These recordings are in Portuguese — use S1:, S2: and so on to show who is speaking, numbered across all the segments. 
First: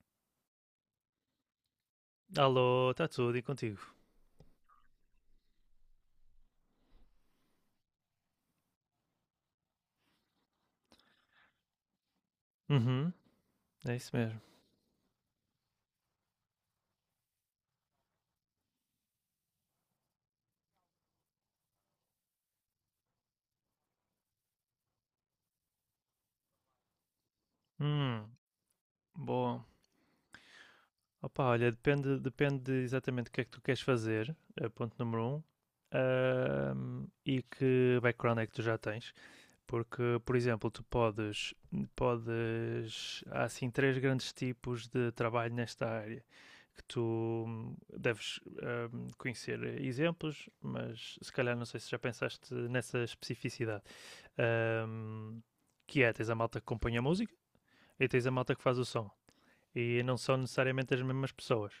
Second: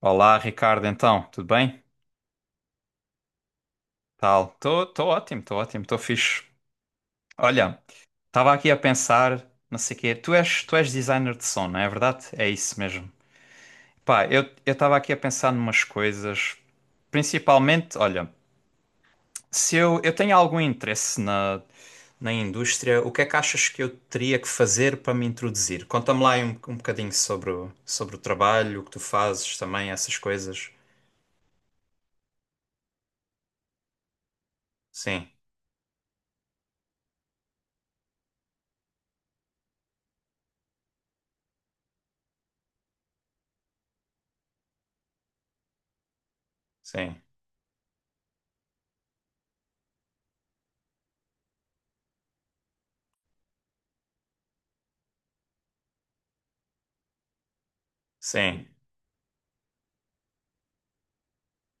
S1: Olá, Ricardo, então, tudo bem?
S2: Alô, está tudo e contigo?
S1: Tal. Estou ótimo, estou fixe. Olha, estava aqui a pensar, não sei o quê. Tu és designer de som, não é verdade? É isso mesmo.
S2: Uhum, é isso
S1: Pá,
S2: mesmo.
S1: eu estava aqui a pensar numas coisas. Principalmente, olha, se eu, eu tenho algum interesse na indústria. O que é que achas que eu teria que fazer para me introduzir? Conta-me lá aí um bocadinho sobre sobre o
S2: Hum,
S1: trabalho, o que tu fazes
S2: Bom.
S1: também, essas coisas.
S2: Opa, olha, depende exatamente o que é que tu queres fazer, é ponto número
S1: Sim,
S2: um, e que background é que tu já tens. Porque, por exemplo, há assim três grandes tipos de trabalho nesta área. Tu
S1: sim,
S2: deves conhecer exemplos, mas se calhar não sei se já pensaste nessa especificidade. Ahm, que é, tens a malta que compõe a música e tens a malta que
S1: sim.
S2: faz o som. E não são necessariamente as mesmas pessoas.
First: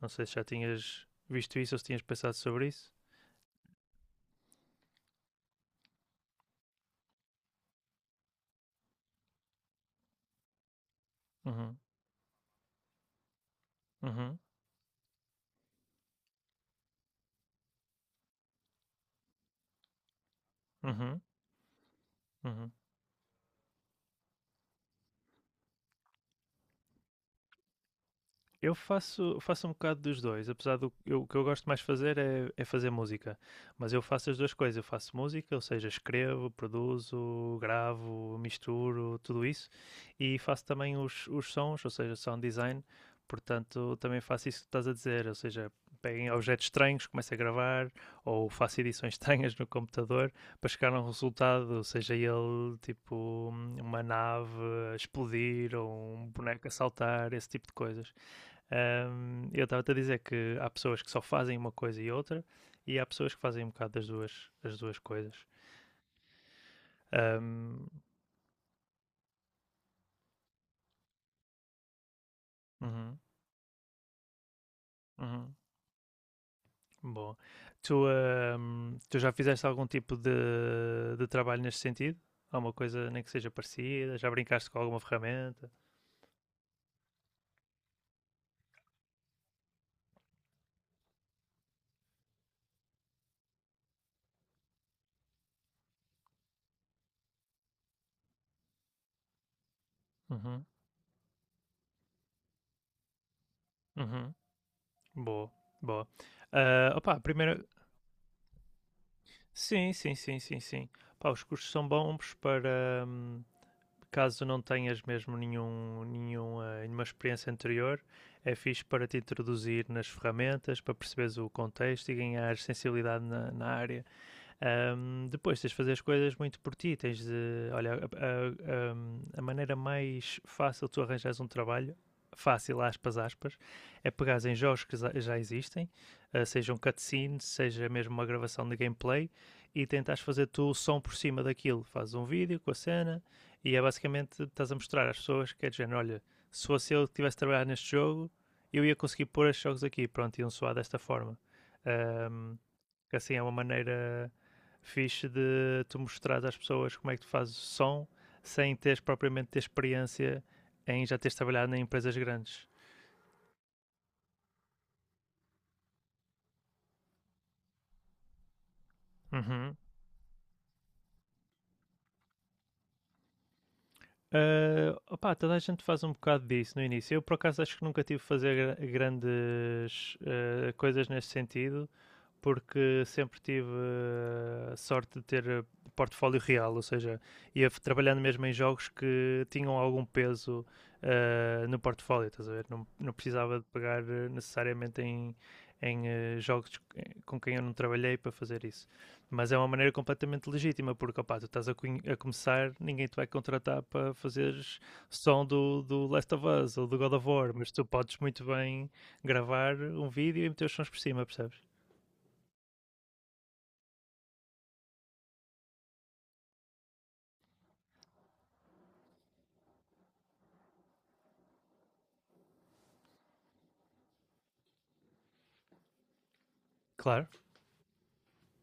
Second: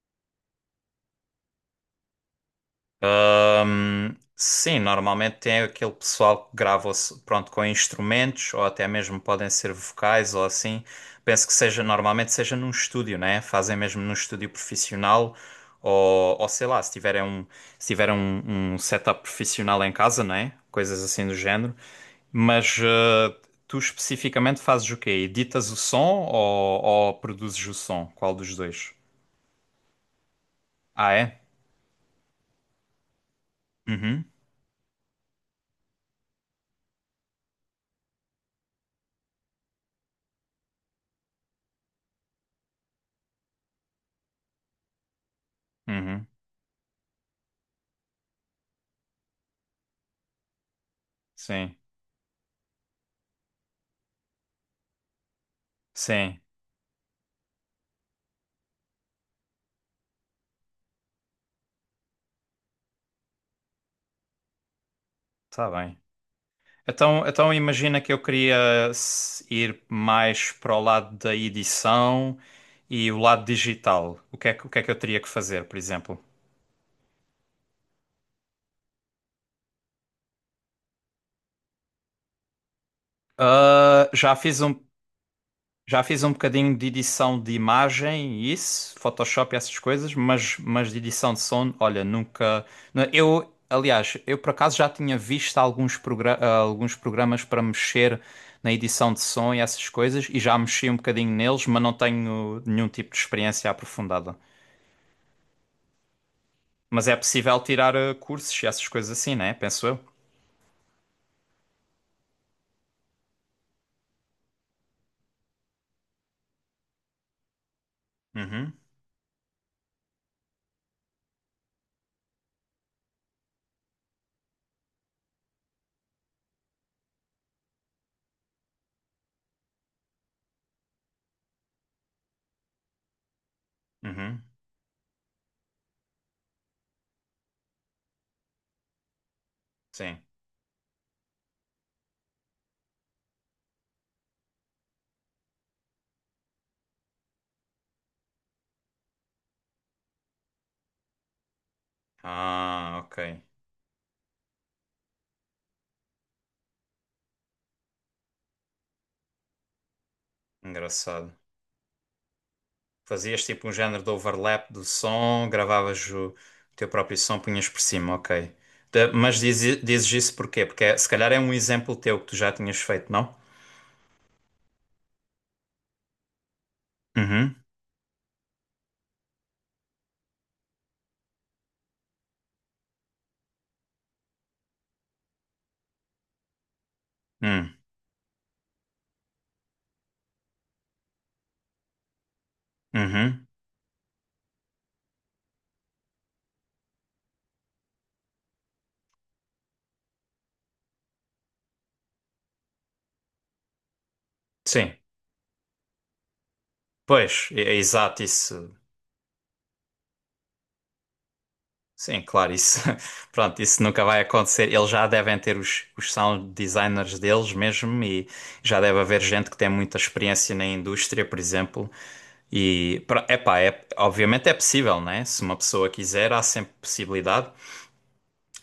S2: Não sei se já tinhas visto isso ou se tinhas pensado sobre isso.
S1: Sim, normalmente tem aquele pessoal que grava pronto, com instrumentos ou até mesmo podem ser vocais ou assim. Penso que
S2: Uhum,
S1: seja num estúdio, né? Fazem mesmo num
S2: uhum,
S1: estúdio profissional ou sei lá, se tiverem um setup profissional em casa, né? Coisas
S2: uhum,
S1: assim do género.
S2: uhum.
S1: Mas tu especificamente fazes o quê? Editas o som ou produzes o som? Qual dos
S2: Eu
S1: dois?
S2: faço um bocado dos dois, apesar do
S1: Ah,
S2: eu, o que
S1: é?
S2: eu gosto mais de fazer é fazer música. Mas eu
S1: Uhum,
S2: faço as duas coisas, eu faço música, ou seja, escrevo, produzo, gravo, misturo, tudo isso. E faço também os sons, ou seja, sound design. Portanto, também faço isso que estás a dizer, ou seja, pego
S1: uhum,
S2: em objetos estranhos, começo a gravar, ou faço edições estranhas no computador para chegar a um
S1: sim,
S2: resultado, seja ele tipo uma nave a explodir ou um
S1: sim.
S2: boneco a saltar, esse tipo de coisas. Eu estava-te a dizer que há pessoas que só fazem uma coisa e outra, e há pessoas que fazem um bocado das duas, as duas coisas.
S1: Está bem. Então
S2: Ahm,
S1: imagina que eu queria ir mais para o lado da edição e
S2: uhum,
S1: o lado digital. O que é que eu teria que
S2: uhum,
S1: fazer, por exemplo?
S2: bom, tu já fizeste algum tipo de trabalho neste sentido? Alguma coisa nem que seja
S1: Ah,
S2: parecida? Já
S1: já fiz
S2: brincaste com
S1: um.
S2: alguma ferramenta?
S1: Já fiz um bocadinho de edição de imagem, e isso, Photoshop e essas coisas, mas de edição de som, olha, nunca. Não, eu, aliás, eu por acaso já tinha visto alguns programas para mexer na edição de som e essas coisas, e já
S2: Uhum.
S1: mexi um bocadinho neles, mas não tenho nenhum tipo de experiência aprofundada.
S2: Uhum. Boa, boa. Ah,
S1: Mas é
S2: opa,
S1: possível
S2: primeira.
S1: tirar cursos e essas coisas assim, né? Penso
S2: Sim,
S1: eu.
S2: sim, sim, sim, sim. Pá, os cursos são bons para caso não tenhas mesmo nenhum, nenhuma experiência anterior. É
S1: Uhum,
S2: fixe para te introduzir nas ferramentas, para perceberes o contexto e ganhar sensibilidade na área. Depois tens de fazer as coisas muito por ti. Tens de. Olha, maneira mais fácil de tu arranjares um trabalho, fácil, aspas, aspas, é
S1: uhum,
S2: pegares em jogos que existem, uh, seja um seja mesmo uma gravação de gameplay, e
S1: sim.
S2: tentares fazer tu o som por cima daquilo. Fazes um vídeo com a cena e é basicamente estás a mostrar às pessoas que é de género, olha, se fosse eu que tivesse trabalhado neste jogo, eu ia conseguir pôr estes jogos aqui, pronto, iam soar desta forma. Um,
S1: Ah,
S2: que
S1: ok.
S2: assim é uma maneira fixe de tu mostrar às pessoas como é que tu fazes o som sem teres propriamente ter experiência em já teres
S1: Engraçado.
S2: trabalhado em empresas grandes.
S1: Fazias tipo um género de overlap do som, gravavas o teu próprio som, punhas por cima, ok. Mas
S2: Uhum.
S1: dizes isso porquê? Se calhar é um exemplo teu que tu já tinhas feito, não?
S2: Ah, opá, toda a gente faz um bocado disso no início. Eu, por
S1: Uhum,
S2: acaso, acho que nunca tive a fazer grandes coisas nesse sentido, porque sempre tive a sorte de ter portfólio real, ou seja, ia
S1: hum,
S2: trabalhando mesmo em jogos que tinham algum peso no portfólio, estás a ver? Não, não
S1: uhum,
S2: precisava de pagar necessariamente em jogos com quem eu não trabalhei para fazer isso. Mas é uma maneira completamente legítima, porque opá, tu estás a começar, ninguém te vai contratar para fazeres
S1: sim.
S2: som do Last of Us ou do God of
S1: Pois,
S2: War,
S1: é,
S2: mas
S1: é
S2: tu podes
S1: exato
S2: muito
S1: isso.
S2: bem gravar um vídeo e meter os sons por cima, percebes?
S1: Sim, claro, isso, pronto, isso nunca vai acontecer. Eles já devem ter os sound designers deles mesmo e já deve haver gente que tem muita experiência na indústria, por exemplo. Epá, é, obviamente é possível, né? Se uma pessoa quiser, há sempre
S2: Claro.
S1: possibilidade.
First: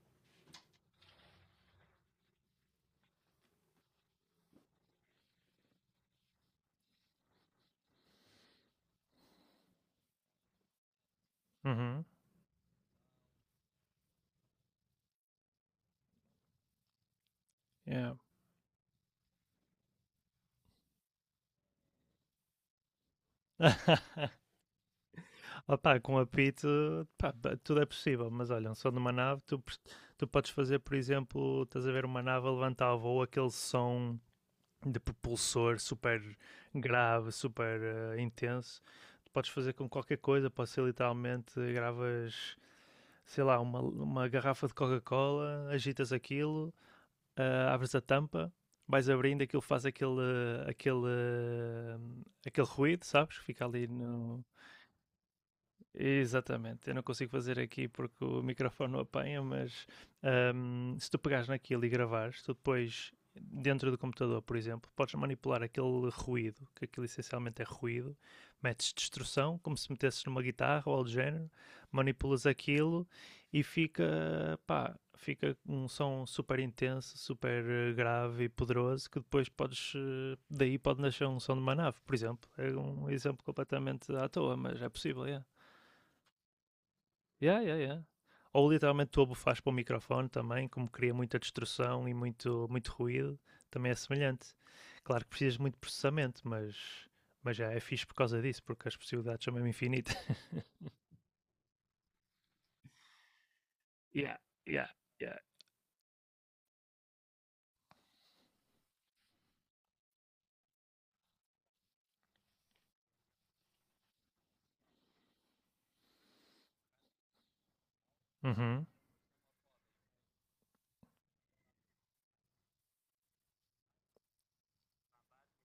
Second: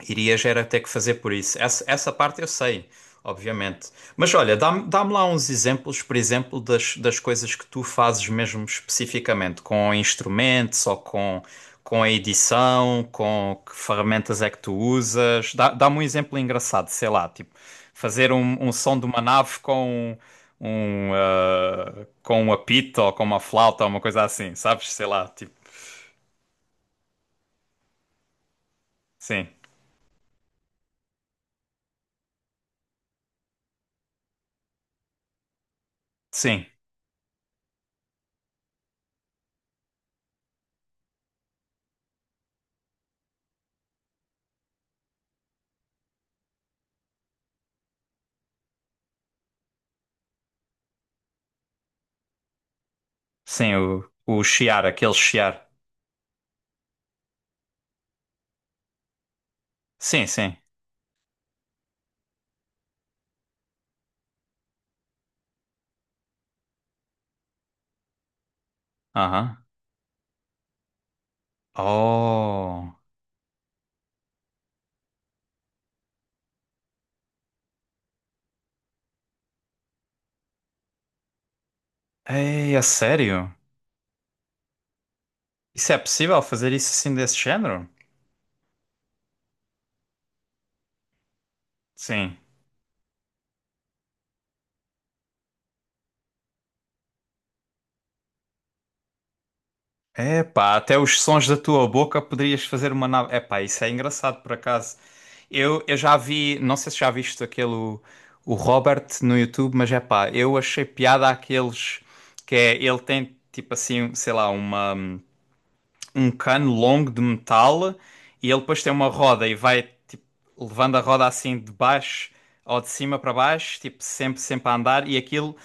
S1: Irias era ter que fazer por isso. Essa parte eu sei, obviamente. Mas olha, dá-me lá uns exemplos, por exemplo, das coisas que tu fazes mesmo especificamente, com instrumentos ou com
S2: Uhum.
S1: a edição, com que ferramentas é que tu usas. Dá-me um exemplo engraçado, sei lá, tipo,
S2: Yeah.
S1: fazer um som de uma nave com com um apito ou com uma flauta ou uma coisa assim, sabes? Sei lá, tipo,
S2: Opa, com apito, pá, pá, tudo é possível, mas olha, um som de uma nave,
S1: sim,
S2: tu podes fazer, por exemplo, estás a ver uma nave a levantar a voo, aquele som de propulsor super
S1: sim,
S2: grave, super intenso, tu podes fazer com qualquer coisa, pode ser literalmente, gravas, sei lá, uma garrafa de Coca-Cola, agitas aquilo, abres a tampa, vais abrindo, aquilo faz aquele, eh, aquele ruído, sabes? Fica
S1: sim,
S2: ali
S1: o
S2: no.
S1: chiar, aquele chiar.
S2: Exatamente, eu não consigo fazer aqui porque o microfone não apanha, mas
S1: Sim, sim.
S2: se tu pegares naquilo e gravares, tu depois, dentro do computador, por exemplo, podes manipular aquele ruído, que aquilo essencialmente é ruído, metes distorção,
S1: Aham.
S2: como se metesses numa guitarra ou algo do género, manipulas
S1: Oh.
S2: aquilo e fica, pá, fica um som super intenso, super grave e poderoso, que depois podes, daí pode nascer um som de uma nave, por exemplo. É
S1: Ei, é
S2: um exemplo
S1: sério?
S2: completamente à toa, mas é possível, é.
S1: Isso é possível fazer isso assim desse
S2: Yeah, yeah,
S1: género?
S2: yeah. Ou literalmente tu abufas para o microfone também, como cria muita destrução e
S1: Sim.
S2: muito, muito ruído, também é semelhante. Claro que precisas de muito processamento, mas já é fixe por causa disso, porque as possibilidades são mesmo infinitas.
S1: Epá, até os sons da tua boca poderias fazer uma nave. Epá, isso é
S2: Yeah,
S1: engraçado por
S2: yeah,
S1: acaso.
S2: yeah.
S1: Eu já vi, não sei se já viste aquele o Robert no YouTube, mas epá, eu achei piada àqueles que é ele tem tipo assim, sei lá, uma um cano longo de metal e ele depois
S2: Uhum,
S1: tem uma roda e vai tipo, levando a roda assim de baixo ou de cima para baixo, tipo sempre, sempre a andar e aquilo,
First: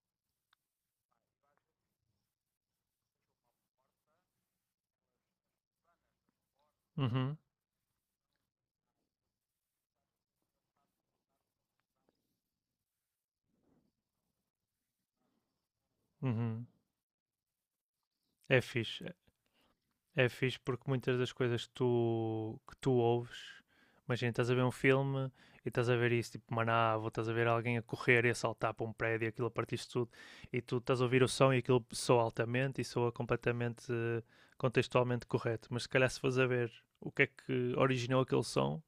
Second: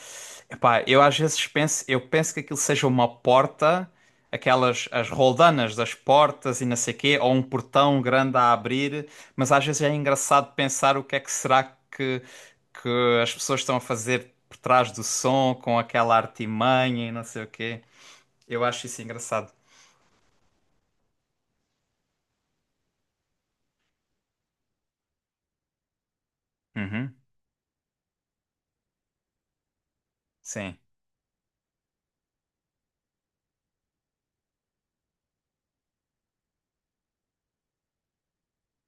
S1: epá, eu às vezes penso, eu penso que aquilo seja uma porta, aquelas as roldanas das portas e não sei quê, ou
S2: uhum,
S1: um portão grande a abrir, mas às vezes é engraçado pensar o que é que será que que as pessoas estão a fazer por trás do som com aquela
S2: uhum.
S1: artimanha e não sei o quê.
S2: É
S1: Eu acho isso
S2: fixe.
S1: engraçado.
S2: É fixe porque muitas das coisas que tu ouves, imagina, estás a ver um filme e estás a ver isso, tipo Maná, ou
S1: Uhum,
S2: estás a ver alguém a correr e a saltar para um prédio, aquilo a partir de tudo, e
S1: sim.
S2: tu estás a ouvir o som e aquilo soa altamente e soa completamente contextualmente correto. Mas se calhar se fores a ver o que é que originou aquele som,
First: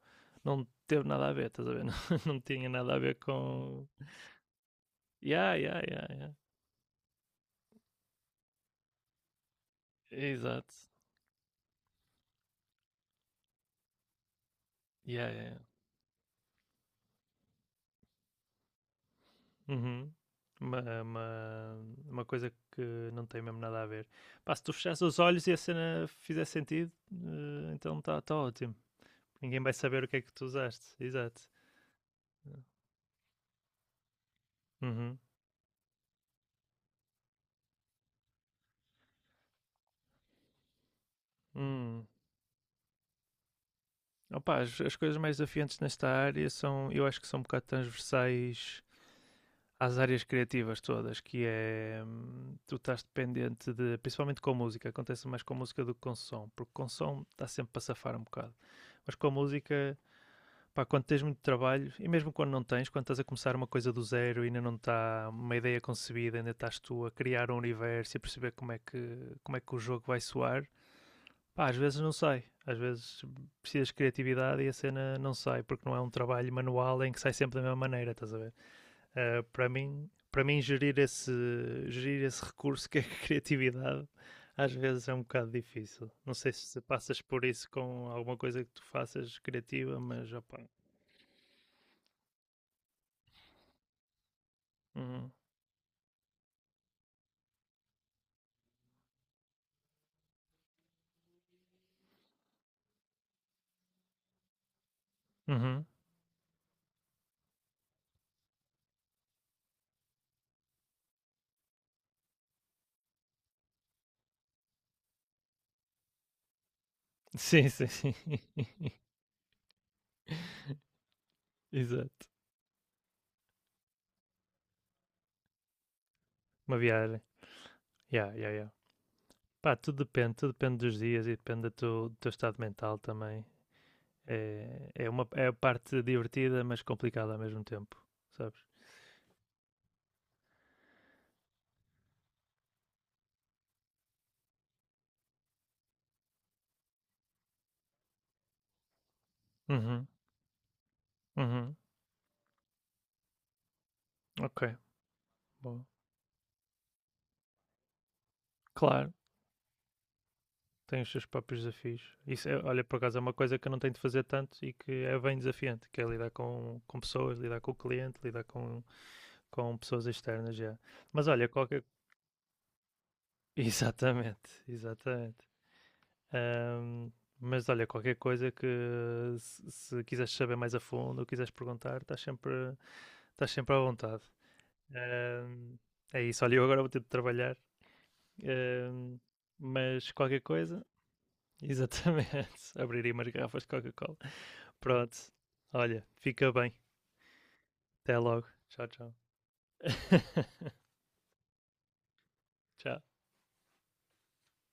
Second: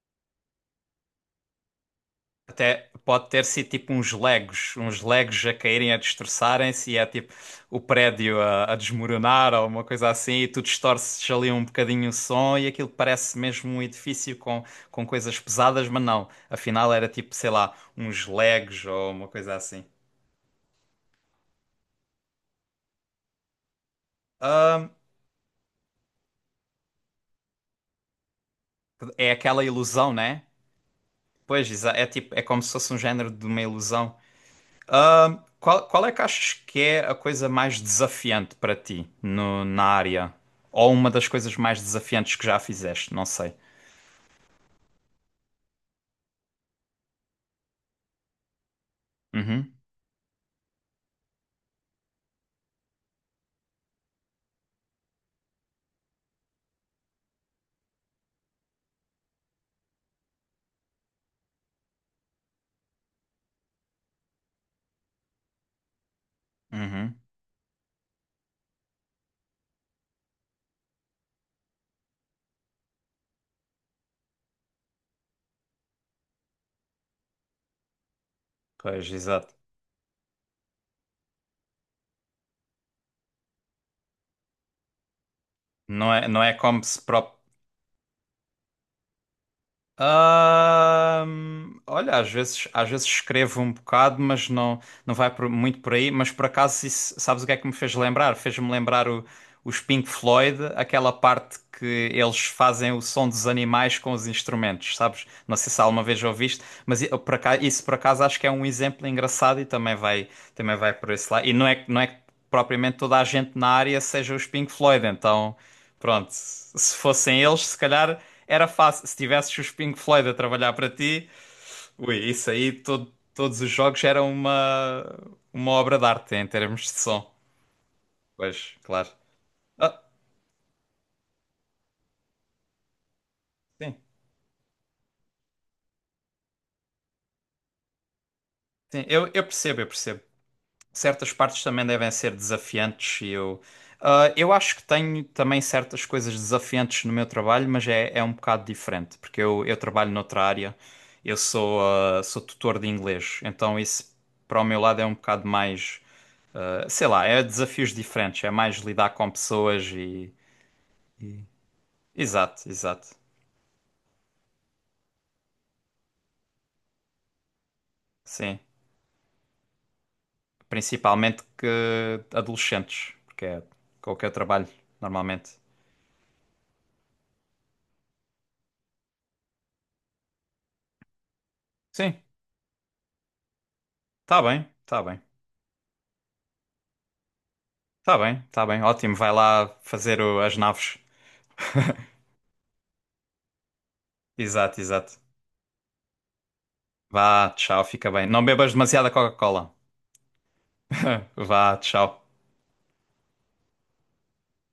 S2: não teve nada a ver, estás a ver? Não, não tinha
S1: Até
S2: nada a ver
S1: pode ter sido
S2: com.
S1: tipo uns legos a
S2: Yeah, yeah,
S1: caírem, a
S2: yeah, yeah.
S1: destroçarem-se e é tipo o prédio a desmoronar ou uma coisa assim, e tu
S2: Exato.
S1: distorces ali um bocadinho o som e aquilo parece mesmo um edifício com
S2: Yeah,
S1: coisas
S2: yeah, yeah.
S1: pesadas, mas não. Afinal era tipo, sei lá, uns legos ou uma coisa assim.
S2: Uhum. Uma, uma, uma coisa que não tem mesmo nada a ver. Pá, se tu
S1: Ahm,
S2: fechares os olhos e a cena fizer sentido, então está tá ótimo.
S1: É
S2: Ninguém
S1: aquela
S2: vai saber o
S1: ilusão,
S2: que é que
S1: né?
S2: tu usaste. Exato.
S1: É tipo, é como se fosse um género de uma ilusão.
S2: Uhum.
S1: Qual é que achas que é a coisa mais desafiante para ti na área? Ou uma das coisas mais
S2: Hum.
S1: desafiantes que já fizeste? Não sei.
S2: Opa, as coisas mais desafiantes nesta área são, eu acho que são um bocado transversais
S1: Uhum,
S2: às áreas criativas todas, que é tu estás dependente de, principalmente com a música, acontece mais com a música do que com o som, porque com o som está sempre para safar um bocado, mas com a música. Pá, quando tens muito trabalho, e mesmo quando não tens, quando estás a começar uma coisa do zero e ainda não está uma ideia concebida, ainda estás tu a
S1: uhum.
S2: criar um universo e a perceber como é que o jogo vai soar, pá, às vezes não sai. Às vezes precisas de criatividade e a cena não sai, porque não é um trabalho manual em que sai sempre da mesma maneira, estás a ver?
S1: Pois, exato.
S2: Para mim, gerir esse recurso que é a criatividade às vezes é um bocado difícil.
S1: Não é,
S2: Não
S1: não
S2: sei
S1: é
S2: se
S1: como se
S2: passas
S1: pró-
S2: por isso com alguma coisa que tu faças criativa, mas opa.
S1: Olha, às vezes escrevo um bocado, não vai
S2: Hum.
S1: muito por aí. Mas por acaso, isso, sabes o que é que me fez lembrar? Fez-me lembrar os Pink Floyd, aquela parte que eles fazem o som dos animais com os instrumentos, sabes? Não sei se
S2: Uhum.
S1: alguma vez ouviste, mas eu, por acaso, isso por acaso acho que é um exemplo engraçado e também vai por esse lado. E não é, não é que propriamente toda a gente na área seja os Pink Floyd, então. Pronto, se fossem eles,
S2: Sim,
S1: se
S2: sim, sim.
S1: calhar era fácil. Se tivesses os Pink Floyd a trabalhar para ti, ui,
S2: Exato.
S1: isso aí, todos os jogos eram uma obra de arte em
S2: Uma
S1: termos de
S2: viagem.
S1: som.
S2: Yeah, yeah, yeah.
S1: Pois, claro.
S2: Pá,
S1: Ah,
S2: tudo depende dos dias e depende do teu estado mental também.
S1: sim,
S2: É a parte divertida, mas complicada ao mesmo tempo, sabes?
S1: sim, eu percebo, eu percebo. Certas partes também devem ser desafiantes e eu acho que tenho também certas coisas desafiantes no meu trabalho, mas é, é um bocado diferente, porque eu
S2: Uhum,
S1: trabalho noutra área,
S2: uhum,
S1: sou tutor de inglês, então isso para
S2: ok,
S1: o meu lado é um bocado
S2: bom.
S1: mais. Sei lá, é desafios diferentes, é mais lidar
S2: Claro,
S1: com pessoas e.
S2: tem os seus próprios desafios. Isso é,
S1: Exato,
S2: olha, por
S1: exato.
S2: acaso é uma coisa que eu não tenho de fazer tanto e que é bem desafiante, que é lidar com pessoas, lidar com o cliente, lidar
S1: Sim.
S2: com pessoas externas já. Mas
S1: Principalmente
S2: olha, qualquer.
S1: que adolescentes, porque é com o que eu
S2: Exatamente,
S1: trabalho
S2: exatamente.
S1: normalmente.
S2: Ahm, mas olha, qualquer coisa que se quiseres saber mais a fundo ou quiseres perguntar,
S1: Sim,
S2: estás sempre à vontade.
S1: tá bem, tá bem.
S2: Ahm, É isso, olha, eu agora vou ter de trabalhar,
S1: Tá bem, tá bem. Ótimo,
S2: ahm,
S1: vai lá
S2: mas
S1: fazer
S2: qualquer
S1: as
S2: coisa,
S1: naves.
S2: exatamente, abriria umas garrafas de Coca-Cola.
S1: Exato,
S2: Pronto,
S1: exato.
S2: olha, fica bem.
S1: Vá, tchau, fica
S2: Até
S1: bem. Não
S2: logo.
S1: bebas
S2: Tchau,
S1: demasiada
S2: tchau.
S1: Coca-Cola. Vá, tchau.
S2: Tchau.